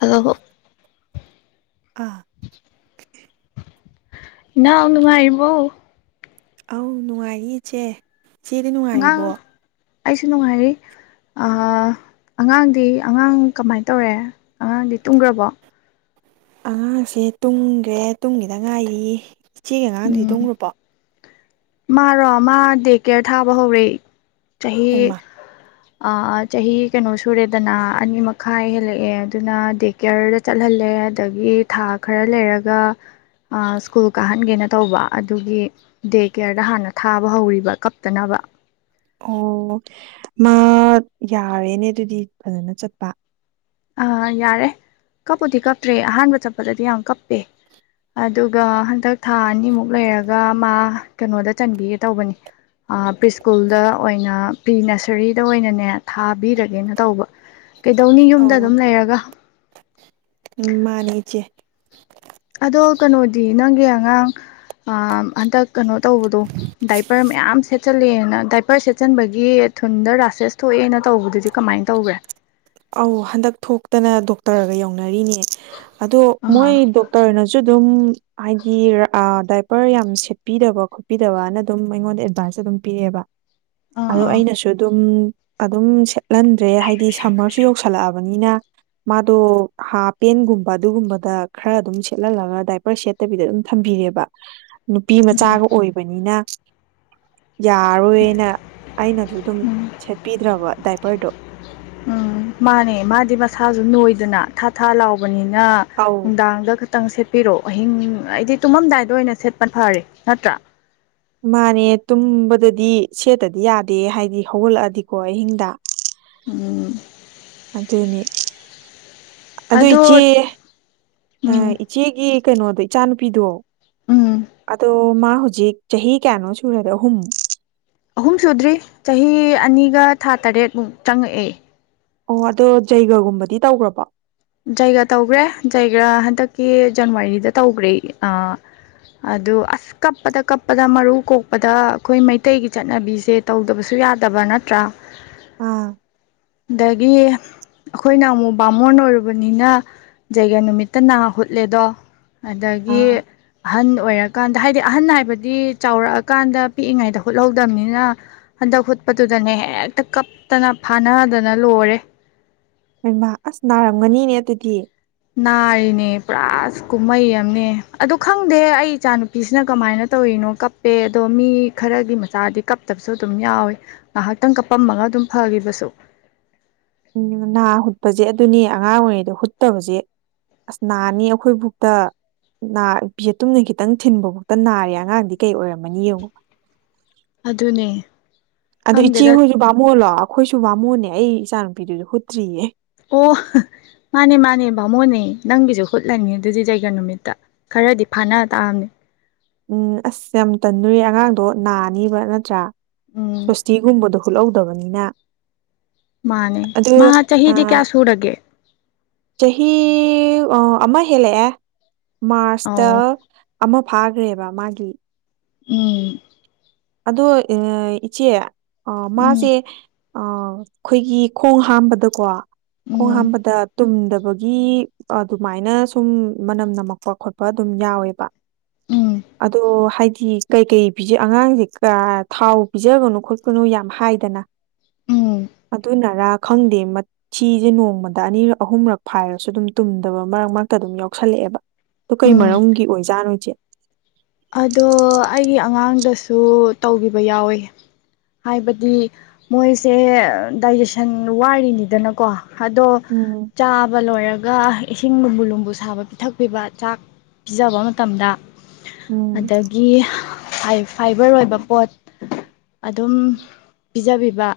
hello ꯑ ꯅꯨꯉꯥꯏꯔꯤꯕꯣ ꯑꯧ ꯅꯨꯡꯉꯥꯏꯔꯤ ꯏꯆꯦ ꯆꯦꯗꯤ ꯑꯉꯥꯡ ꯅꯨꯡꯉꯥꯏꯔꯤꯕꯣ ꯑꯩꯁꯨ ꯅꯨꯡꯉꯥꯏꯔꯤ ꯑ ꯑꯉꯥꯡꯗꯤ ꯑꯉꯥꯡ ꯀꯃꯥꯏꯅ ꯇꯧꯔꯦ ꯑꯉꯥꯡꯗꯤ ꯇꯨꯝꯈ꯭ꯔꯕꯣ ꯑꯉꯥꯡꯁꯦ ꯇꯨꯝꯈ꯭ꯔꯦ ꯇꯨꯝꯈꯤꯗ ꯉꯥꯏꯔꯤ ꯏꯆꯦꯒꯤ ꯑꯉꯥꯡꯗꯤ ꯎꯝ ꯇꯨꯝꯈ꯭ꯔꯕꯣ ꯃꯥꯔꯣ ꯃꯥ ꯗꯦꯛꯀꯦꯔ ꯊꯥꯕ ꯍꯧꯔꯦ ꯆꯍꯤ ꯅꯣꯏꯃꯥ ꯑ ꯆꯍꯤ ꯀꯩꯅꯣ ꯁꯨꯔꯦꯗꯅ ꯑꯅꯤ ꯃꯈꯥꯏ ꯍꯦꯜꯂꯛꯑꯦ ꯑꯗꯨꯅ ꯗꯦ ꯀꯦꯌꯔꯗ ꯆꯠꯍꯜꯂꯦ ꯑꯗꯒꯤ ꯊꯥ ꯈꯔ ꯂꯩꯔꯒ ꯁ꯭ꯀꯨꯜ ꯀꯥꯍꯟꯒꯦꯅ ꯇꯧꯕ ꯑꯗꯨꯒꯤ ꯗꯦ ꯀꯦꯌꯔꯗ ꯍꯥꯟꯅ ꯊꯥꯕ ꯍꯧꯔꯤꯕ ꯀꯞꯇꯥꯅꯕ ꯑꯣ ꯃꯥ ꯌꯥꯔꯦꯅꯦ ꯑꯗꯨꯗꯤ ꯐꯖꯅ ꯆꯠꯄ ꯑ ꯌꯥꯔꯦ ꯀꯞꯄꯨꯗꯤ ꯀꯞꯇ꯭ꯔꯦ ꯑꯍꯥꯟꯕ ꯆꯠꯄꯗꯗꯤ ꯌꯥꯝ ꯀꯞꯄꯦ ꯑꯗꯨꯒ ꯍꯟꯗꯛ ꯊꯥ ꯑꯅꯤꯃꯨꯛ ꯂꯩꯔꯒ ꯃꯥ ꯀꯩꯅꯣꯗ ꯆꯟꯕꯤꯒꯦ ꯇꯧꯕꯅꯤ ꯄ꯭ꯔꯤ ꯁ꯭ꯀꯨꯜꯗ ꯑꯣꯏꯅ ꯄ꯭ꯔꯤ ꯅꯁꯔꯤꯗ ꯑꯣꯏꯅꯅꯦ ꯊꯥꯕꯤꯔꯒꯦꯅ ꯇꯧꯕ ꯀꯗꯧꯅꯤ ꯌꯨꯝꯗ ꯑꯣ ꯂꯩꯔꯒ ꯎꯝ ꯃꯥꯅꯤ ꯏꯆꯦ ꯑꯗꯣ ꯀꯩꯅꯣꯗꯤ ꯅꯪꯒꯤ ꯑꯉꯥꯡ ꯍꯟꯇꯛ ꯀꯩꯅꯣ ꯇꯧꯕꯗꯣ ꯗꯥꯏꯄꯔ ꯃꯌꯥꯝ ꯁꯦꯠ ꯁꯦꯠꯆꯜꯂꯦꯅ ꯗꯥꯏꯄꯔ ꯁꯦꯠꯆꯟꯕꯒꯤ ꯊꯨꯟꯗ ꯔꯥꯁꯦꯁ ꯊꯣꯛꯑꯦꯅ ꯇꯧꯕꯗꯨꯗꯤ ꯀꯃꯥꯏꯅ ꯇꯧꯈ꯭ꯔꯦ ꯑꯧ ꯍꯟꯗꯛ ꯊꯣꯛꯇꯅ ꯗꯣꯛꯇꯔꯒ ꯌꯧꯅꯔꯤꯅꯦ ꯑꯗꯣ ꯑꯥ ꯃꯣꯏ ꯗꯣꯛꯇꯔꯅꯁꯨ ꯑꯗꯨꯝ ꯍꯥꯏꯗꯤ ꯇꯗꯥꯥꯏꯄꯔ ꯌꯥꯝ ꯁꯦꯠꯄꯤꯗꯕ ꯈꯣꯠꯄꯤꯗꯕꯅ ꯑꯗꯨꯝ ꯑꯩꯉꯣꯟꯗ ꯑꯦꯗꯚꯥꯟꯁ ꯑꯗꯨꯝ ꯄꯤꯔꯛꯑꯦꯕ ꯑꯥ ꯑꯗꯣ ꯑꯥ ꯑꯩꯅꯁꯨ ꯑꯗꯨꯝ ꯑꯗꯨꯝ ꯍꯟꯗ꯭ꯔꯦ ꯍꯥꯏꯗꯤ ꯁꯝꯃꯔ ꯇꯥꯕꯅꯤꯅ ꯃꯥꯗꯣ ꯍꯥ ꯄꯦꯟꯒꯨꯝꯕ ꯑꯗꯨꯒꯨꯝꯕꯗ ꯈꯔ ꯑꯗꯨꯝ ꯁꯦꯠꯍꯜꯂꯒ ꯗꯥꯏꯄꯔ ꯁꯦꯠꯇꯕꯤꯗ ꯑꯗꯨꯝ ꯊꯝꯕꯤꯔꯦꯕ ꯅꯨꯄꯤ ꯎꯝ ꯃꯆꯥꯒ ꯑꯣꯏꯕꯅꯤꯅ ꯌꯥꯔꯣꯏꯅ ꯑꯩꯅꯁꯨ ꯑꯗꯨꯝ ꯎꯝ ꯁꯦꯠꯄꯤꯗ꯭ꯔꯕ ꯗꯥꯏꯄꯔꯗꯣ ꯎꯝ ꯃꯥꯅꯦ ꯃꯥꯗꯤ ꯃꯁꯥꯁꯨ ꯅꯣꯏꯗꯅ ꯊꯥ ꯊꯥ ꯂꯥꯎꯕꯅꯤꯅ ꯑꯧ ꯅꯨꯡꯗꯥꯡꯗ ꯈꯤꯇꯪ ꯁꯦꯠꯄꯤꯔꯛꯑꯣ ꯑꯍꯤꯡ ꯍꯥꯏꯗꯤ ꯇꯨꯝꯃꯝꯗꯥꯏꯗ ꯑꯣꯏꯅ ꯁꯦꯠꯄ ꯐꯔꯦ ꯅꯠꯇ꯭ꯔꯥ ꯃꯥꯅꯦ ꯇꯨꯝꯕꯗꯗꯤ ꯁꯦꯠꯇꯗꯤ ꯌꯥꯗꯦ ꯍꯥꯏꯗꯤ ꯍꯧꯒꯠꯂꯛꯑꯗꯤꯀꯣ ꯑꯍꯤꯡꯗ ꯎꯝ ꯑꯗꯨꯅꯤ ꯑꯗꯣ ꯏꯆꯦ ꯎꯝ ꯑꯥ ꯏꯆꯦꯒꯤ ꯀꯩꯅꯣꯗꯣ ꯏꯆꯥ ꯅꯨꯨꯄꯤꯗꯣ ꯎꯝ ꯑꯗꯣ ꯃꯥ ꯍꯧꯖꯤꯛ ꯆꯍꯤ ꯀꯌꯥꯅꯣ ꯁꯨꯔꯦ ꯑꯍꯨꯝ ꯑꯍꯨꯝ ꯁꯨꯗ꯭ꯔꯤ ꯆꯍꯤ ꯑꯅꯤꯒ ꯊꯥ ꯇꯔꯦꯠꯃꯨꯛ ꯆꯪꯉꯛꯑꯦ ꯑꯣ ꯑꯗꯣ ꯖꯩꯒꯒꯨꯝꯕꯗꯤ ꯇꯧꯈ꯭ꯔꯕ ꯖꯥꯏꯒ꯭ꯔ ꯇꯧꯈ꯭ꯔꯦ ꯖꯥꯏꯒ꯭ꯔ ꯍꯟꯗꯛꯀꯤ ꯖꯅꯋꯥꯔꯤꯗ ꯖꯩꯒꯥ ꯇꯧꯈ꯭ꯔꯦ ꯖꯩꯒ ꯍꯟꯗꯛ ꯀꯤ ꯖꯅꯥꯋꯔꯤꯗ ꯇꯧꯈꯔꯦ ꯑꯗꯨ ꯑꯁ ꯀꯞꯄꯗ ꯀꯞꯄꯗ ꯃꯔꯨ ꯀꯣꯛꯄꯗ ꯑꯩꯈꯣꯏ ꯃꯩꯇꯩꯒꯤ ꯆꯠꯅꯕꯤꯁꯦ ꯇꯧꯗꯕꯁꯨ ꯌꯥꯗꯕꯥ ꯅꯠꯇ꯭ꯔꯥ ꯑꯥ ꯗꯒꯤ ꯑꯩꯈꯣꯏꯅ ꯑꯃꯨꯛ ꯕꯥꯃꯣꯟ ꯕꯅꯤꯅ ꯖꯩꯒ ꯅꯨꯃꯤꯠꯇ ꯅꯥ ꯍꯨꯠꯂꯦꯗꯣ ꯑꯗꯒꯤ ꯑꯥ ꯑꯍꯟ ꯑꯣꯏꯔꯛ ꯀꯀꯥꯟꯗ ꯍꯥꯏꯗꯤ ꯑꯍꯟ ꯍꯥꯏꯕꯗꯤ ꯆꯥꯎꯔꯛꯑꯀꯥꯟꯗ ꯄꯤꯛꯏꯉꯩꯗ ꯍꯨꯠꯍꯧꯗꯕꯅꯤꯅ ꯍꯟꯗꯛ ꯍꯨꯠꯄꯗꯨꯗꯅꯦ ꯍꯦꯛꯇ ꯀꯞꯇꯅ ꯐꯥꯅꯗꯅ ꯂꯣꯏꯔꯦ ꯍꯣꯏ ꯏꯃ ꯑꯁ ꯅꯥꯔꯝꯒꯅꯤꯅꯦ ꯑꯗꯨꯗꯤ ꯅꯥꯔꯤꯅꯦ ꯄꯨꯔꯥ ꯀꯨꯝꯍꯩ ꯑꯅꯦ ꯑꯗꯨ ꯈꯪꯗꯦ ꯑꯩ ꯏꯆꯥ ꯅꯨꯨꯄꯤꯁꯤꯅ ꯀꯃꯥꯏꯅ ꯇꯧꯔꯤꯅꯣ ꯀꯞꯄꯦ ꯑꯗꯣ ꯃꯤ ꯈꯔꯒꯤ ꯃꯆꯥꯗꯤ ꯀꯞꯇꯕꯁꯨ ꯑꯗꯨꯝ ꯌꯥꯎꯋꯦ ꯉꯥꯏꯍꯥꯛꯇꯪ ꯀꯞꯄꯝꯃꯒ ꯑꯗꯨꯝ ꯐꯈꯤꯕꯁꯨ ꯎꯝ ꯅꯥ ꯍꯨꯠꯄꯁꯦ ꯑꯗꯨꯅꯤ ꯑꯉꯥꯡ ꯑꯣꯏꯔꯤꯉꯩꯗ ꯍꯨꯠꯇꯕꯁꯦ ꯑꯁ ꯅꯥꯅꯤ ꯑꯩꯈꯣꯏ ꯐꯧꯇ ꯅꯥꯄꯤ ꯌꯦꯇꯨꯝꯅ ꯈꯤꯇꯪ ꯊꯤꯟꯕ ꯐꯧꯗ ꯅꯥꯔꯦ ꯑꯉꯥꯡꯗꯤ ꯀꯩ ꯑꯣꯏꯔꯝꯃꯅꯤ ꯌꯦꯉꯣ ꯑꯗꯨꯅꯦ ꯑꯗꯨ ꯏꯆꯦ ꯈꯪꯗꯦꯗ ꯍꯣꯏꯁꯨ ꯕꯥꯝꯃꯨꯟ ꯂꯣ ꯑꯩꯈꯣꯏꯁꯨ ꯕꯥꯝꯃꯣꯟꯅꯦ ꯑꯩ ꯏꯆꯥ ꯅꯨꯨꯄꯤꯗꯨꯁꯨ ꯍꯨꯠꯇ꯭ꯔꯤꯌꯦ ꯑꯣ ꯃꯥꯅꯦ ꯃꯥꯅꯦ ꯕꯥꯃꯣꯟ ꯅꯦ ꯅꯪꯒꯤꯁꯨ ꯍꯨꯠꯂꯅꯤ ꯑꯗꯨꯗꯤ ꯓꯩꯒ ꯅꯨꯃꯤꯠꯇ ꯈꯔꯗꯤ ꯐꯥꯅ ꯇꯥꯑꯝꯅꯦ ꯎꯝ ꯑꯁ ꯌꯥꯝ ꯇꯟꯅꯨꯌꯦ ꯑꯉꯥꯡꯗꯣ ꯅꯥꯅꯤꯕ ꯅꯠꯇ꯭ꯔꯥ ꯎꯝ ꯁꯣꯁꯇꯤꯒꯨꯝꯕꯗꯨꯣ ꯍꯨꯠꯍꯧꯗꯕꯅꯤꯅ ꯃꯥꯅꯦ ꯑꯗꯨ ꯃꯥ ꯑ ꯆꯍꯤꯗꯤ ꯀꯌꯥ ꯁꯨꯔꯒꯦ ꯆꯍꯤ ꯑꯃ ꯍꯦꯜꯂꯛꯑꯦ ꯃꯥꯔꯁꯇ ꯑꯧ ꯑꯃ ꯐꯥꯒ꯭ꯔꯦꯕ ꯃꯥꯒꯤ ꯎꯝ ꯑꯗꯣ ꯏꯆꯦ ꯑ ꯎꯝ ꯃꯥꯁꯦ ꯑ ꯑꯩꯈꯣꯏꯒꯤ ꯈꯣꯡ ꯍꯥꯝꯕꯗꯀꯣ ꯈꯣꯡ ꯎꯝ ꯍꯥꯝꯕꯗ ꯇꯨꯝꯗꯕ ꯕꯒꯤ ꯑꯗꯨꯃꯥꯏꯅ ꯁꯨꯝ ꯃꯅꯝ ꯅꯝꯃꯛꯄ ꯈꯣꯠꯄ ꯑꯗꯨꯝ ꯌꯥꯎꯋꯦꯕ ꯎꯝ ꯑꯗꯣ ꯍꯥꯏꯗꯤ ꯌꯤ ꯀꯩ-ꯀꯩ ꯄꯤꯖꯩ ꯑꯉꯥꯡꯖꯤ ꯀꯥ ꯊꯥꯎ ꯄꯤꯖꯒꯅꯨ ꯈꯣꯠꯀꯅꯨ ꯌꯥꯝ ꯍꯥꯏꯗꯅ ꯎꯝ ꯑꯗꯨꯅꯥꯔꯥ ꯈꯪꯗꯦ ꯃꯠ ꯊꯤꯖꯦ ꯅꯣꯡꯃꯗ ꯑꯅꯤꯔꯛ ꯑꯍꯨꯝꯔꯛ ꯐꯥꯏꯔꯁꯨ ꯑꯗꯨꯝ ꯇꯨꯝꯗꯕ ꯃꯔꯛ-ꯃꯔꯛꯇ ꯑꯗꯨꯝ ꯌꯥꯎꯁꯜꯂꯛꯑꯦꯕ ꯑꯗꯨ ꯀꯩ ꯎꯝ ꯃꯔꯝꯒꯤ ꯑꯣꯏꯖꯥꯠꯅꯣ ꯏꯆꯦ ꯑꯗꯣ ꯑꯩꯒꯤ ꯑꯉꯥꯡ ꯗꯁꯨ ꯇꯧꯒꯤꯕ ꯌꯥꯎꯋꯦ ꯍꯥꯏꯕꯗꯤ ꯃꯣꯏꯁꯦ ꯗꯥꯏꯖꯦꯁꯟ ꯋꯥꯔꯤꯅꯤꯗꯅꯀꯣ ꯍꯥꯗꯣ ꯎꯝ ꯆꯥꯕ ꯂꯣꯏꯔꯒ ꯏꯁꯤꯡ ꯂꯨꯝꯕꯨ-ꯂꯨꯝꯕꯨ ꯁꯥꯕ ꯄꯤꯊꯛꯄꯤꯕ ꯇꯥꯛ ꯄꯤꯖꯕ ꯃꯇꯝꯗ ꯎꯝ ꯑꯥꯗꯒꯤ ꯐꯥꯏ-ꯐꯥꯏꯕꯔ ꯑꯣꯏꯕ ꯄꯣꯠ ꯑꯗꯨꯝ ꯄꯤꯖꯕꯤ [unintelligible]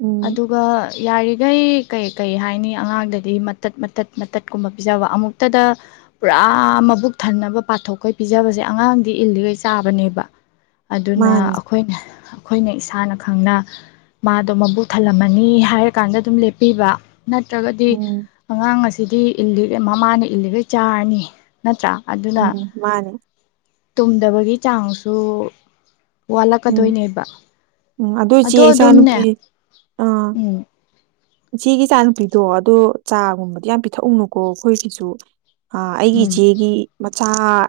ꯎꯝ ꯑꯗꯨꯒ ꯌꯥꯔꯤꯈꯩ ꯀꯩ-ꯀꯩ ꯍꯥꯏꯅꯤ ꯑꯉꯥꯡꯗꯗꯤ ꯃꯇꯠ-ꯃꯇꯠ- ꯃꯇꯠ ꯀꯨꯝꯕ ꯄꯤꯖꯕ ꯑꯃꯨꯛꯇꯗ ꯄꯨꯔꯥ ꯃꯕꯨꯛ ꯊꯟꯅꯕ ꯄꯥꯊꯣꯛꯈꯩ ꯄꯤꯖꯕꯁꯦ ꯑꯉꯥꯡꯗꯤ ꯏꯜꯂꯤꯒꯩ ꯆꯥꯕꯅꯦꯕ ꯑꯗꯨꯅ ꯃꯥꯅꯤ ꯑꯈꯣꯏꯅ ꯑꯩꯈꯣꯏꯅ ꯏꯁꯥꯅ ꯈꯪꯅ ꯃꯥꯗꯣ ꯃꯕꯨꯛ ꯊꯜꯂꯝꯃꯅꯤ ꯍꯥꯏꯔꯀꯥꯟꯗ ꯑꯗꯨꯝ ꯂꯦꯞꯄꯤꯕ ꯅꯠꯇ꯭ꯔꯥꯒꯗꯤ ꯎꯝ ꯑꯉꯥꯡ ꯑꯁꯤꯗꯤ ꯏꯜꯂꯤꯒꯩ ꯃꯃꯥꯅ ꯏꯜꯒꯩ ꯆꯥꯔꯥꯅꯤ ꯅꯤ ꯅꯠꯇ꯭ꯔꯥ ꯑꯗꯨꯅ ꯎꯝ ꯃꯥꯅꯤ ꯇꯨꯝꯗꯕꯒꯤ ꯆꯥꯡꯁꯨ ꯎꯝ ꯋꯥꯠꯂꯛꯀꯥꯗꯣꯏꯅꯦꯕ ꯎꯝ ꯑꯗꯨ ꯑꯗꯣ ꯏꯆꯦ ꯑꯗꯨꯝꯅꯦ ꯏꯆꯥꯅꯨꯄꯤ ꯑꯥ ꯎꯝ ꯏꯆꯦꯒꯤ ꯏꯆꯥꯅꯨꯄꯤꯗꯣ ꯑꯗꯣ ꯆꯥꯒꯨꯝꯕꯗꯤ ꯌꯥꯝ ꯄꯤꯊꯛꯎꯅꯨꯀꯣ ꯑꯩꯈꯣꯏꯒꯤꯁꯨ ꯑ-ꯑꯩꯒꯤ ꯎꯝ ꯏꯆꯦꯒꯤ ꯃꯠ ꯑꯥ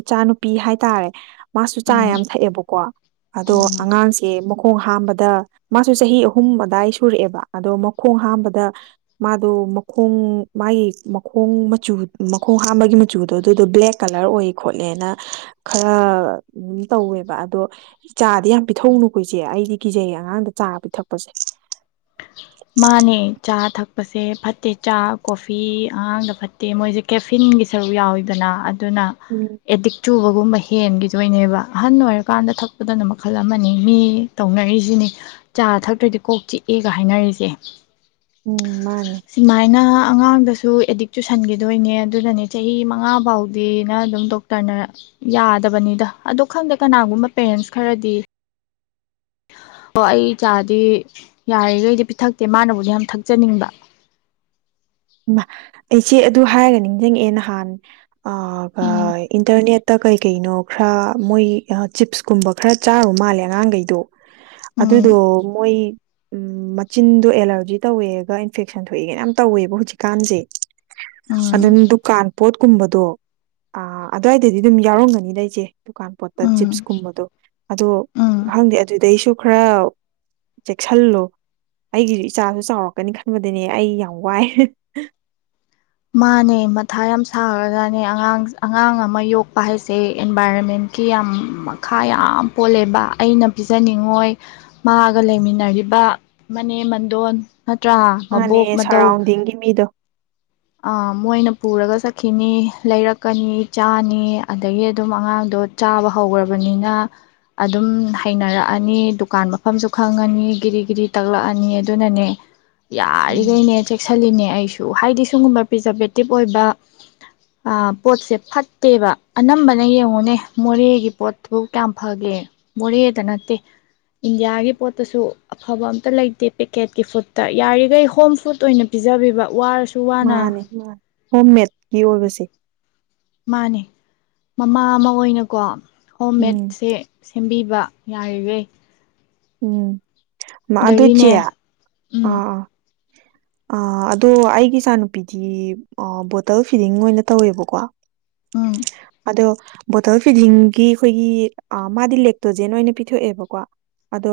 ꯏꯆꯥꯅꯨꯄꯤ ꯍꯥꯏꯇꯥꯔꯦ ꯃꯥꯁꯨ ꯆꯥ ꯎꯝ ꯌꯥꯝ ꯊꯛꯑꯦꯕꯀꯣ ꯑꯗꯣ ꯎꯝ ꯑꯉꯥꯡꯁꯦ ꯃ ꯃꯈꯣꯡ ꯍꯥꯝꯕꯗ ꯃꯥꯁꯨ ꯆꯍꯤ ꯑꯍꯨꯝ ꯑꯗꯥꯏ ꯁꯨꯔꯛꯑꯦꯕ ꯑꯗꯣ ꯃꯈꯣꯡ ꯍꯥꯝꯕꯗ ꯃꯥꯗꯣ ꯃꯈꯣꯡ ꯃꯥꯒꯤ ꯃꯈꯣꯡ ꯃꯆꯨ ꯃꯈꯣꯡ ꯍꯥꯝꯕꯒꯤ ꯃꯆꯨꯗꯣ ꯑꯗꯨꯗꯣ ꯕ꯭ꯂꯦꯛ ꯀꯥꯂ꯭ꯔ ꯑꯣꯏ ꯈꯣꯠꯂꯦꯅ ꯈꯔ ꯑꯗꯨꯝ ꯇꯧꯋꯦꯕ ꯑꯗꯣ ꯆꯥꯗꯤ ꯌꯥꯝ ꯄꯤꯊꯛꯅꯨꯀꯣ ꯏꯆꯦ ꯑꯩꯗꯤ ꯀꯤꯖꯩ ꯑꯉꯥꯡꯗ ꯆꯥ ꯄꯤꯊꯛꯄꯁꯦ ꯃꯥꯅꯦ ꯆꯥ ꯊꯛꯄꯁꯦ ꯐꯠꯇꯦ ꯆꯥ ꯀꯣꯐꯤ ꯑꯉꯥꯡꯗ ꯐꯠꯇꯦ ꯃꯣꯏꯖꯦ ꯀꯦꯐꯤꯟꯒꯤ ꯁꯔꯨꯛ ꯌꯥꯎꯋꯤꯗꯅ ꯑꯗꯨꯅ ꯎꯝ ꯑꯦꯗꯤꯛ ꯆꯨꯕꯒꯨꯝꯕꯃꯩ ꯍꯦꯟꯈꯤꯗꯣꯏꯅꯦꯕ ꯑꯍꯟ ꯑꯣꯏꯔꯀꯥꯟꯗ ꯊꯛꯄꯗꯅ ꯃꯈꯜ ꯑꯃꯅꯤ ꯃꯤ ꯇꯧꯅꯔꯤꯖꯤꯅꯤ ꯆꯥ ꯊꯛꯇ꯭ꯔꯗꯤ ꯀꯣꯛ ꯆꯤꯛ ꯑꯦꯒ ꯍꯥꯏꯅꯔꯤꯖꯦ ꯎꯝ ꯃꯥꯅꯦ ꯁꯨꯃꯥꯏꯅ ꯑꯉꯥꯡꯗꯁꯨ ꯑꯦꯗꯤꯛ ꯆꯨꯁꯟꯈꯤꯗꯣꯏꯅꯦ ꯑꯗꯨꯅꯅꯦ ꯆꯍꯤ ꯃꯉꯥ ꯐꯥꯎꯗꯤꯅ ꯑꯗꯨꯝ ꯗꯣꯛꯇꯔꯅ ꯌꯥꯗꯕꯅꯤꯗ ꯑꯗꯣ ꯈꯪꯗꯦ ꯀꯅꯥꯒꯨꯝꯕ ꯄꯦꯔꯦꯟꯁ ꯈꯔꯗꯤ ꯑꯣ ꯑꯩ ꯏꯆꯥꯗꯤ ꯌꯥꯔꯤꯈꯩꯗꯤ ꯄꯤꯊꯛꯇꯦ ꯃꯥꯅꯕꯨꯗꯤ ꯌꯥꯝ ꯊꯛꯆꯅꯤꯡꯕ ꯑꯩꯆꯦ ꯑꯗꯨ ꯍꯥꯏꯔꯒ ꯅꯤꯡꯁꯤꯡꯉꯛꯑꯦ ꯅꯍꯥꯟ ꯑ ꯎꯝ ꯏꯟꯅꯤ ꯇ ꯀꯩ ꯀꯩꯅꯣ ꯈꯔ ꯃꯣꯏ ꯆꯤꯞꯁ ꯀꯨꯝꯕ ꯈꯔ ꯆꯥꯔꯨ ꯃꯥꯜꯂꯦ ꯑꯉꯥꯡꯈꯩꯗꯣ ꯑꯗꯨꯗꯣ ꯎꯝ ꯃꯣꯏ ꯎꯝ ꯃꯆꯤꯟꯗꯣ ꯑꯦꯂꯔꯖꯤ ꯇꯧꯋꯦꯒ ꯏꯟꯐꯦꯛꯁꯟ ꯊꯣꯛꯑꯦꯒꯅ ꯌꯥꯝ ꯇꯧꯋꯦꯕ ꯍꯧꯖꯤꯛ ꯀꯥꯟꯖꯦ ꯑ ꯎꯝ ꯗꯨꯀꯥꯟ ꯄꯣꯠ ꯀꯨꯝꯕꯗꯣ ꯑ ꯑꯗꯨꯋꯥꯏꯗꯗꯤ ꯑꯗꯨꯝ ꯌꯥꯎꯔꯝꯒꯅꯤ ꯂꯩ ꯑꯩꯁꯦ ꯗꯨꯀꯥꯟ ꯄꯣꯠꯇ ꯎꯝ ꯆꯤꯞꯁꯀꯨꯝꯕꯗꯣ ꯑꯗꯣ ꯎꯝ ꯈꯪꯗꯦ ꯑꯗꯨꯗꯩꯁꯨ ꯈꯔ ꯆꯦꯛꯁꯤꯜꯂꯨ ꯑꯩꯒꯤꯁꯨ ꯏꯆꯥꯁꯨ ꯆꯥꯎꯔꯛꯀꯅꯤ ꯈꯟꯕꯗꯅꯦ ꯑꯩ ꯌꯥꯝ ꯋꯥꯏ ꯍꯝ ꯃꯥꯅꯦ ꯃꯊꯥ ꯌꯥꯝ ꯁꯥꯔꯒꯅꯦ ꯑꯉꯥꯡ ꯑꯉꯥꯡ ꯑꯃ ꯌꯣꯛꯄ ꯍꯥꯏꯁꯦ ꯏꯟꯚꯥꯏꯔꯣꯟꯃꯦꯟꯀꯤ ꯌꯥꯝ ꯃꯈꯥ ꯌꯥꯝ ꯄꯣꯜꯂꯦꯕ ꯑꯩꯅ ꯄꯤꯖꯅꯤꯡꯉꯣꯏ ꯃꯥꯒ ꯂꯩꯃꯤꯟꯅꯔꯤꯕ ꯃꯅꯦꯝ ꯃꯟꯗꯣꯟ ꯅꯠꯇ꯭ꯔꯥ ꯃꯥꯅꯦ ꯃꯕꯣꯛ ꯃꯇꯧ ꯁꯔꯥꯎꯟꯗꯤꯡꯒꯤ ꯃꯤꯗꯣ ꯃꯣꯏꯅ ꯄꯨꯔꯒ ꯆꯠꯈꯤꯅꯤ ꯂꯩꯔꯛꯀꯅꯤ ꯆꯥꯅꯤ ꯑꯗꯒꯤ ꯑꯗꯨꯝ ꯑꯉꯥꯡꯗꯣ ꯆꯥꯕ ꯍꯧꯈ꯭ꯔꯕꯅꯤꯅ ꯑꯗꯨꯝ ꯍꯩꯅꯔꯛꯑꯅꯤ ꯗꯨꯀꯥꯟ ꯃꯐꯝꯁꯨ ꯈꯪꯉꯅꯤ ꯒꯤꯤꯗꯤ ꯤꯗꯤ ꯇꯛꯂꯛꯑꯅꯤ ꯑꯗꯨꯅꯅꯦ ꯎꯝ ꯌꯥꯔꯤꯈꯩꯅꯦ ꯆꯦꯛꯁꯤꯜꯂꯤꯅꯦ ꯑꯩꯁꯨ ꯍꯥꯏꯗꯤ ꯁꯒꯨꯝꯕ ꯄ꯭ꯔꯤꯖꯥꯕꯦꯇꯤꯞ ꯑꯣꯏꯕ ꯄꯣꯠꯁꯦ ꯐꯠꯇꯦꯕ ꯑꯅꯝꯕꯅ ꯌꯦꯡꯉꯨꯅꯦ ꯃꯣꯔꯦꯒꯤ ꯄꯣꯠꯇꯕꯨ ꯀꯌꯥꯝ ꯐꯒꯦ ꯃꯣꯔꯦꯗ ꯅꯠꯇꯦ ꯏꯟꯗꯤꯌꯥꯒꯤ ꯄꯣꯠꯇꯁꯨ ꯑꯐꯕ ꯑꯝꯇ ꯂꯩꯇꯦ ꯄꯦꯀꯦꯠꯀꯤ ꯐꯨꯗꯠꯇ ꯌꯥꯔꯤꯈꯩ ꯍꯣꯝ ꯐꯨꯗ ꯑꯣꯏꯅ ꯄꯤꯖꯕꯤꯕ ꯋꯥꯔꯁꯨ ꯋꯥꯅ ꯃꯥꯅꯦ ꯃꯥꯅꯤ ꯍꯣꯝꯃꯦꯗꯀꯤ ꯑꯣꯏꯕꯁꯦ ꯃꯥꯅꯦ ꯃꯃꯥ ꯑꯃ ꯑꯣꯏꯅꯀꯣ ꯍꯣꯝ ꯎꯝ ꯃꯦꯠꯁꯦ ꯁꯦꯝꯕꯤ ꯋꯥ ꯌꯥꯏꯔꯤꯕꯦ ꯎꯝ ꯑ ꯑꯗꯨ ꯆꯌꯥ ꯑ ꯎꯝ ꯑ ꯑꯗꯣ ꯑꯩꯒꯤ ꯏꯆꯥ ꯅꯨꯨꯄꯤꯗꯤ ꯕꯣꯇꯜ ꯐꯤꯗꯤꯡ ꯑꯣꯏꯅ ꯇꯧꯋꯦꯕꯀꯣ ꯎꯝ ꯑꯗꯣ ꯕꯣꯇꯜ ꯐꯤꯗꯤꯡꯒꯤ ꯑꯩꯈꯣꯏꯒꯤ ꯃꯥꯗꯤ ꯂꯦꯛꯇꯣꯖꯦꯟ ꯑꯣꯏꯅ ꯄꯤꯊꯣꯛꯑꯦꯕꯀꯣ ꯑꯗꯣ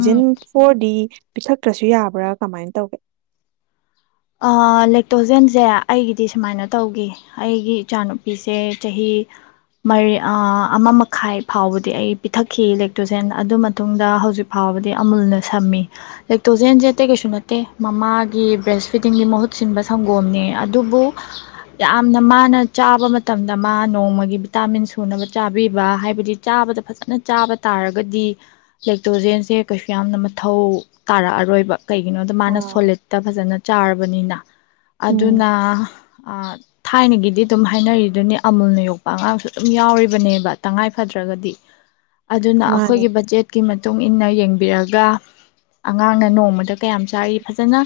ꯎꯝ ꯐꯣꯔꯗꯤ ꯄꯤꯊꯛꯇ꯭ꯔꯁꯨ ꯌꯥꯕ꯭ꯔꯥ ꯀꯃꯥꯏꯅ ꯇꯧꯒꯦ ꯂꯦꯛꯇꯣꯖꯦꯟꯁꯦ ꯑꯩꯒꯤꯗꯤ ꯁꯨꯃꯥꯏꯅ ꯇꯧꯈꯤ ꯑꯩꯒꯤ ꯏꯆꯥꯅꯨꯄꯤꯁꯦ ꯆꯍꯤꯔꯤ ꯑꯃ ꯃꯈꯥꯏ ꯐꯥꯎꯕꯗꯤ ꯑꯩ ꯄꯤꯊꯛꯈꯤ ꯂꯦꯛꯇꯣꯖꯦꯟ ꯑꯗꯨ ꯃꯇꯨꯡꯗ ꯍꯧꯖꯤꯛ ꯐꯥꯎꯕꯗꯤ ꯑꯃꯨꯜꯅ ꯁꯝꯃꯤ ꯏꯂꯦꯛꯇ꯭ꯔꯣꯖꯦꯟꯁꯦ ꯑꯇꯩ ꯀꯩꯁꯨ ꯅꯠꯇꯦ ꯃꯃꯥꯒꯤ ꯕꯦꯁ ꯐꯤꯇꯤꯡꯒꯤ ꯃꯍꯨꯠ ꯁꯤꯟꯕ ꯁꯪꯒꯣꯝꯅꯤ ꯑꯗꯨꯕꯨ ꯌꯥꯝꯅ ꯃꯥꯅ ꯆꯥꯕ ꯃꯇꯝꯗ ꯃꯥ ꯅꯣꯡꯃꯒꯤ ꯚꯤꯇꯥꯃꯤꯟ ꯁꯨꯅꯕ ꯆꯥꯕꯤꯕ ꯍꯥꯏꯕꯗꯤ ꯆꯥꯕꯗ ꯐꯖꯅ ꯆꯥꯕ ꯇꯥꯔꯒꯗꯤ ꯂꯦꯛꯇ꯭ꯔꯣꯖꯦꯟꯁꯦ ꯀꯩꯁꯨ ꯌꯥꯝꯅ ꯃꯊꯧ ꯇꯥꯔꯛꯑꯔꯣꯏꯕ ꯀꯩꯒꯤꯅꯣꯗ ꯃꯥꯅ ꯑꯥ ꯁꯣꯂꯤꯠꯇ ꯐꯖꯅ ꯄꯥꯔꯕꯅꯤꯅ ꯑꯗꯨꯅ ꯎꯝ ꯊꯥꯏꯅꯒꯤꯗꯤ ꯑꯗꯨꯝ ꯍꯥꯏꯅꯔꯤꯗꯨꯅꯦ ꯑꯃꯨꯜꯅ ꯌꯣꯛꯄ ꯑꯉꯥꯡꯁꯨ ꯑꯗꯨꯝ ꯌꯥꯎꯔꯤꯕꯅꯦꯕ ꯇꯉꯥꯏ ꯐꯗ꯭ꯔꯒꯗꯤ ꯑꯗꯨꯅ ꯑꯩꯈꯣꯏꯒꯤ ꯃꯥꯅꯦ ꯕꯖꯦꯠꯀꯤ ꯃꯇꯨꯡ ꯏꯟꯅ ꯌꯦꯡꯕꯤꯔꯒ ꯑꯉꯥꯡꯅ ꯅꯣꯡꯃꯗ ꯀꯌꯥꯝ ꯆꯥꯔꯤ ꯐꯖꯅ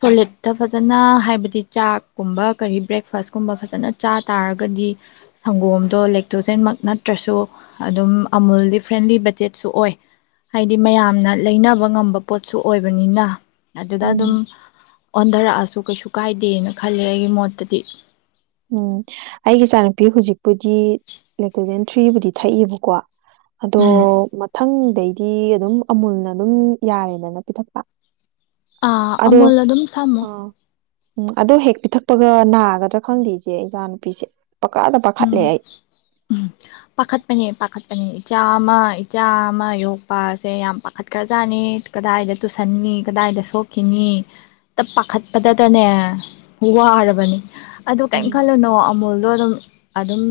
ꯁꯣꯂꯤꯠꯇ ꯐꯖꯅ ꯍꯥꯏꯕꯗꯤ ꯆꯥꯛꯀꯨꯝꯕ ꯀꯔꯤ ꯕ꯭ꯔꯦꯛꯐꯥꯁꯀꯨꯝꯕ ꯐꯖꯅ ꯆꯥ ꯇꯥꯔꯒꯗꯤ ꯁꯪꯒꯣꯝꯗꯣ ꯂꯦꯛꯇ꯭ꯔꯣꯖꯦꯟꯃꯛ ꯅꯠꯇ꯭ꯔꯁꯨ ꯑꯗꯨꯝ ꯑꯃꯨꯜꯗꯤ ꯐ꯭ꯔꯦꯟꯂꯤ ꯕꯖꯦꯠꯁꯨ ꯑꯣꯏ ꯍꯥꯏꯗꯤ ꯃꯌꯥꯝꯅ ꯂꯩꯅꯕ ꯉꯝꯕ ꯄꯣꯠꯁꯨ ꯑꯣꯏꯕꯅꯤꯅ ꯑꯗꯨꯗ ꯎꯝ ꯑꯗꯨꯝ ꯑꯣꯟꯊꯔꯛꯑꯁꯨ ꯀꯩꯁꯨ ꯀꯥꯏꯗꯦꯅ ꯈꯜꯂꯦ ꯑꯩꯒꯤ ꯃꯣꯠꯇꯗꯤ ꯎꯝ ꯑꯩꯒꯤ ꯏꯆꯥꯅꯨꯄꯤ ꯍꯧꯖꯤꯛꯄꯨꯗꯤ ꯂꯦꯛꯇꯣꯖꯦꯟ ꯊ꯭ꯔꯤꯕꯨꯗꯤ ꯊꯛꯏꯕꯀꯣ ꯑꯗꯣ ꯎꯝ ꯃꯊꯪ ꯑꯗꯩꯗꯤ ꯑꯗꯨꯝ ꯑꯃꯨꯜꯅ ꯑꯗꯨꯝ ꯌꯥꯔꯦꯅꯅ ꯄꯤꯊꯛꯄ ꯑꯥ ꯑꯗꯣ ꯑꯃꯨꯜ ꯑꯗꯨꯝ ꯁꯝꯃꯨ ꯑꯥ ꯎꯝ ꯑꯗꯣ ꯍꯦꯛ ꯄꯤꯊꯛꯄꯒ ꯅꯥꯒꯗ꯭ꯔꯥ ꯈꯪꯗꯦ ꯏꯆꯦ ꯏꯆꯥꯅꯨꯨꯄꯤꯁꯦ ꯄꯪꯄꯥꯗ ꯄꯥꯈꯠꯂꯦ ꯎꯝ ꯑꯩ ꯄꯥꯈꯠꯄꯅꯦ ꯄꯥꯈꯠꯄꯅꯤ ꯏꯆꯥ ꯑꯃ ꯏꯆꯥ ꯑꯃ ꯌꯣꯛꯄꯁꯦ ꯌꯥꯝ ꯄꯥꯈꯠꯈ꯭ꯔꯖꯥꯠꯅꯤ ꯀꯗꯥꯏꯗ ꯇꯨꯁꯟꯅꯤ ꯀꯗꯥꯏꯗ ꯁꯣꯛꯈꯤꯅꯤ ꯇꯞ ꯄꯥꯈꯠꯄꯗꯇꯅꯦ ꯋꯥꯔꯕꯅꯤ ꯑꯗꯨ ꯀꯔꯤꯝ ꯎꯝ ꯈꯜꯂꯨꯅꯣ ꯑꯃꯨꯜꯗꯣ ꯑꯗꯨꯝ ꯑꯗꯨꯝ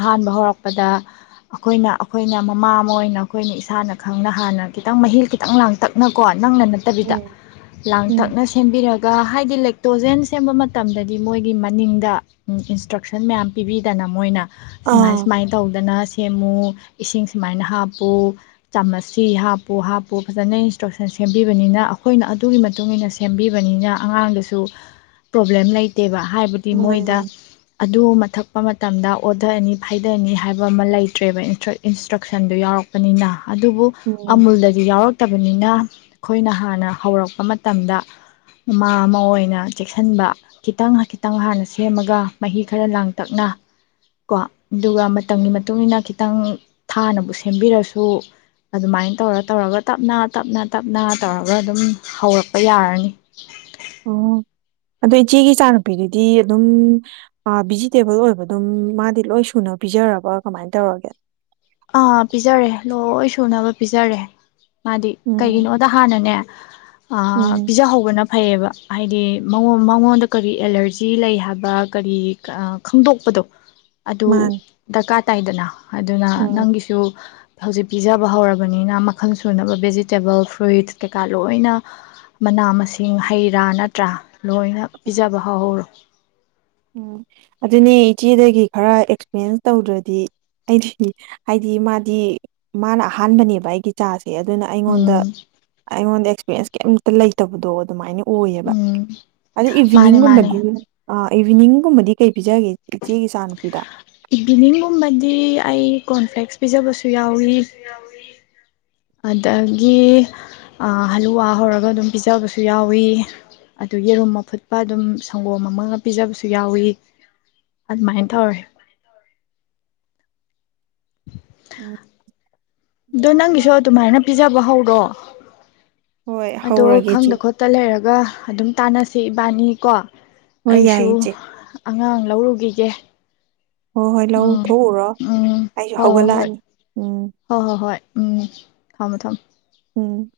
ꯑꯍꯥꯟꯕ ꯍꯧꯔꯛ ꯄꯗ ꯑꯩꯈꯣꯏꯅ ꯑꯩꯈꯣꯏꯅ ꯃꯃꯥ ꯑꯃ ꯑꯣꯏꯅ ꯑꯩꯈꯣꯏꯅ ꯏꯁꯥꯅ ꯈꯪꯅ ꯍꯥꯟꯅ ꯈꯤꯇꯪ ꯃꯍꯤ ꯈꯤꯇꯪ ꯂꯥꯡꯇꯛꯅꯀꯣ ꯅꯪꯅ ꯅꯠꯇꯕꯤꯗ ꯎꯝ ꯎꯝ ꯂꯥꯡꯇꯛꯅ ꯁꯦꯝꯕꯤꯔꯒ ꯍꯥꯏꯗꯤ ꯇꯣꯖꯦꯟ ꯁꯦꯝꯕ ꯃꯇꯝꯗꯗꯤ ꯃꯣꯏꯒꯤ ꯃꯅꯤꯡꯗ ꯏꯟꯁꯇ꯭ꯔꯛꯁꯟ ꯃꯌꯥꯝ ꯄꯤꯕꯤꯗꯅ ꯃꯣꯏꯅ ꯁꯤꯃꯥꯏ ꯑꯥ ꯁꯨꯃꯥꯏꯅ ꯇꯧꯗꯅ ꯁꯦꯝ ꯃꯨ ꯏꯁꯤꯡ ꯁꯨꯃꯥꯏꯅ ꯍꯥꯞꯄꯨ ꯆꯥꯃꯁꯁꯤ ꯍꯥꯞꯄꯨ ꯍꯥꯞꯄꯨ ꯐꯖꯅ ꯏꯟꯁꯇ꯭ꯔꯛꯁꯟ ꯁꯦꯝꯕꯤꯕꯅꯤꯅ ꯑꯩꯈꯣꯏꯅ ꯑꯗꯨꯒꯤ ꯃꯇꯨꯡ ꯏꯟꯅ ꯁꯦꯝꯕꯤꯕꯅꯤꯅ ꯑꯉꯥꯡꯗꯁꯨ ꯄ꯭ꯔꯣꯕ꯭ꯂꯦꯝ ꯂꯩꯇꯦꯕ ꯍꯥꯏꯕꯗꯤ ꯃꯥꯅꯦ ꯃꯣꯏꯗ ꯃꯥꯅꯦ ꯑꯗꯨ ꯃꯊꯛ ꯃꯇꯝꯗ ꯑꯣꯗꯔ ꯑꯅꯤ ꯍꯥꯏꯗꯅꯤ ꯍꯥꯏꯕ ꯑꯃ ꯂꯩꯇ꯭ꯔꯦꯕ ꯏꯟꯁꯇ꯭ꯔꯛꯁꯟꯗꯨ ꯌꯥꯎꯔꯛꯄꯅꯤꯅ ꯑꯗꯨꯕꯨ ꯎꯝ ꯑꯃꯨꯜꯗꯗꯤ ꯌꯥꯎꯔꯛꯇꯕꯅꯤꯅ ꯑꯩꯈꯣꯏꯅ ꯍꯥꯟꯅ ꯍꯧꯔꯛꯄ ꯃꯇꯝꯗ ꯃꯃꯥ ꯑꯃ ꯑꯣꯏꯅ ꯆꯦꯛꯁꯤꯟꯕ ꯈꯤꯇꯪ ꯈꯤꯇꯪ ꯍꯥꯟꯅ ꯁꯦꯝꯃꯒ ꯃꯍꯤ ꯈꯔ ꯂꯥꯡꯇꯛꯅ ꯀꯣ ꯑꯗꯨꯒ ꯃꯇꯝꯒꯤ ꯃꯇꯨꯡ ꯏ ꯃꯇꯨꯡꯏꯟꯅ ꯈꯤꯇꯪ ꯊꯥꯅꯕꯨ ꯁꯦꯝꯕꯤꯔꯁꯨ ꯑꯗꯨꯃꯥꯏꯅ ꯇꯧꯔ ꯇꯧꯔꯒ ꯇꯞꯅ ꯇꯞꯅ ꯇꯞꯅ ꯇꯧꯔꯒ ꯑꯗꯨꯝ ꯍꯧꯔꯛꯄ ꯌꯥꯔꯅꯤ ꯑꯣ ꯑꯗꯣ ꯏꯆꯦꯒꯤ ꯏꯆꯥꯅꯨꯄꯤꯗꯨꯗꯤ ꯑꯗꯨꯝ ꯚꯤꯖꯤꯇꯦꯕꯜ ꯑꯣꯏꯕ ꯑꯗꯨꯝ ꯃꯥꯗꯤ ꯂꯣꯏ ꯁꯨꯅ ꯄꯤꯖꯔꯕ ꯀꯃꯥꯏꯅ ꯇꯧꯔꯒꯦ ꯑꯥ ꯄꯤꯖꯔꯦ ꯂꯣꯏ ꯁꯨꯅꯕ ꯄꯤꯖꯔꯦ ꯃꯥꯗꯤ ꯎꯝ ꯀꯩꯒꯤꯅꯣꯗ ꯍꯥꯟꯅꯅꯦ ꯑ ꯎꯝ ꯄꯤꯖꯥ ꯍꯧꯕꯅ ꯐꯩꯌꯦꯕ ꯍꯥꯏꯗꯤ ꯃꯉꯣꯟꯗ ꯀꯔꯤ ꯑꯦꯂꯔꯖꯤ ꯂꯩ ꯍꯥꯏꯕ ꯀꯔꯤ ꯈꯪꯗꯣꯛꯄꯗꯣ ꯑꯗꯨ ꯃꯥꯅꯤ ꯗꯀꯔ ꯇꯥꯏꯗꯅ ꯑꯗꯨꯅ ꯎꯝ ꯅꯪꯒꯤꯁꯨ ꯍꯧꯖꯤꯛ ꯄꯤꯖꯕ ꯍꯧꯔꯕꯅꯤꯅ ꯃꯈꯜ ꯁꯨꯅꯕ ꯚꯦꯖꯤꯇꯦꯕꯜ ꯐ꯭ꯔꯨꯏꯠꯁ ꯀꯩꯀꯥ ꯂꯣꯏꯅ ꯃꯅꯥ ꯃꯁꯤꯡ ꯍꯩ ꯔꯥ ꯅꯠꯇ꯭ꯔꯥ ꯂꯣꯏꯅ ꯄꯤꯖꯕ ꯍꯧꯍꯧꯔꯣ ꯎꯝ ꯑꯗꯨꯅꯦ ꯏꯆꯦꯗꯒꯤ ꯈꯔ ꯑꯦꯛꯁꯄꯤꯔꯦꯟꯁ ꯇꯧꯗ꯭ꯔꯗꯤ ꯑꯩꯗꯤ ꯍꯥꯏꯗꯤ ꯃꯥꯗꯤ ꯃꯥꯅ ꯑꯍꯥꯟꯕꯅꯦꯕ ꯑꯩꯒꯤ ꯆꯥꯁꯦ ꯑꯗꯨꯅ ꯑꯩꯉꯣꯟꯗ ꯎꯝ ꯑꯩꯉꯣꯟꯗ ꯁ ꯀꯩꯝꯇ ꯂꯩꯇꯕꯗꯣ ꯑꯗꯨꯃꯥꯏꯅ ꯑꯣꯏꯌꯦꯕ ꯎꯝ ꯑꯗꯨ ꯃꯥꯅꯦ ꯃꯥꯅꯦ ꯏꯚꯤꯅꯤꯡꯒꯨꯝꯕꯗꯤ ꯑ ꯏꯚꯤꯅꯤꯡꯒꯨꯝꯕꯗꯤ ꯀꯩ ꯄꯤꯖꯒꯦ ꯏꯆꯦꯒꯤ ꯆꯥꯅꯨ ꯏꯚꯤꯅꯤꯡꯒꯨꯝꯕꯗꯤ ꯑꯩ ꯀꯣꯟꯐꯦꯛꯁ ꯄꯤꯖꯕꯁꯨ ꯌꯥꯎꯋꯤ ꯑꯗꯒꯤ ꯍꯂꯨꯋꯥ ꯍꯧꯔꯒ ꯑꯗꯨꯝ ꯄꯤꯖꯕꯁꯨ ꯌꯥꯎꯏ ꯑꯗꯨ ꯌꯦꯔꯨꯝ ꯑꯐꯨꯠꯄ ꯑꯗꯨꯝ ꯁꯪꯒꯣꯝ ꯑꯃꯒ ꯄꯤꯖꯕꯁꯨ ꯌꯥꯎꯏ ꯑꯗꯨꯃꯥꯏꯅ ꯇꯧꯔꯦ [unintelligible] ꯎꯝ ꯑꯗꯨ ꯅꯪꯒꯤꯁꯣ ꯑꯗꯨꯃꯥꯏꯅ ꯄꯤꯖ ꯌꯍꯧꯔꯣ ꯍꯣꯏ ꯑꯗꯣ ꯍꯧꯔꯒꯦ ꯏꯆꯦ ꯈꯪꯗ ꯈꯣꯠꯇ ꯂꯩꯔꯒ ꯑꯗꯨꯒ ꯑꯗꯨꯝ ꯇꯥꯅꯁꯦ ꯏꯕꯥꯅꯤꯀꯣ ꯍꯣꯏ ꯑꯩꯁꯨ ꯌꯥꯏꯌꯦ ꯏꯆꯦ ꯑꯉꯥꯡ ꯂꯧꯔꯨꯒꯤꯒꯦ ꯍꯣ ꯍꯣꯏ ꯂꯧ ꯊꯣꯛꯎꯔꯣ ꯑꯩꯁꯨ ꯍꯧꯒꯠꯂꯛꯑꯅꯤ ꯎꯝ ꯍꯣ ꯍꯣ ꯍꯣꯏ ꯎꯝ ꯊꯝꯃꯣ ꯊꯝꯃꯣ ꯎꯝ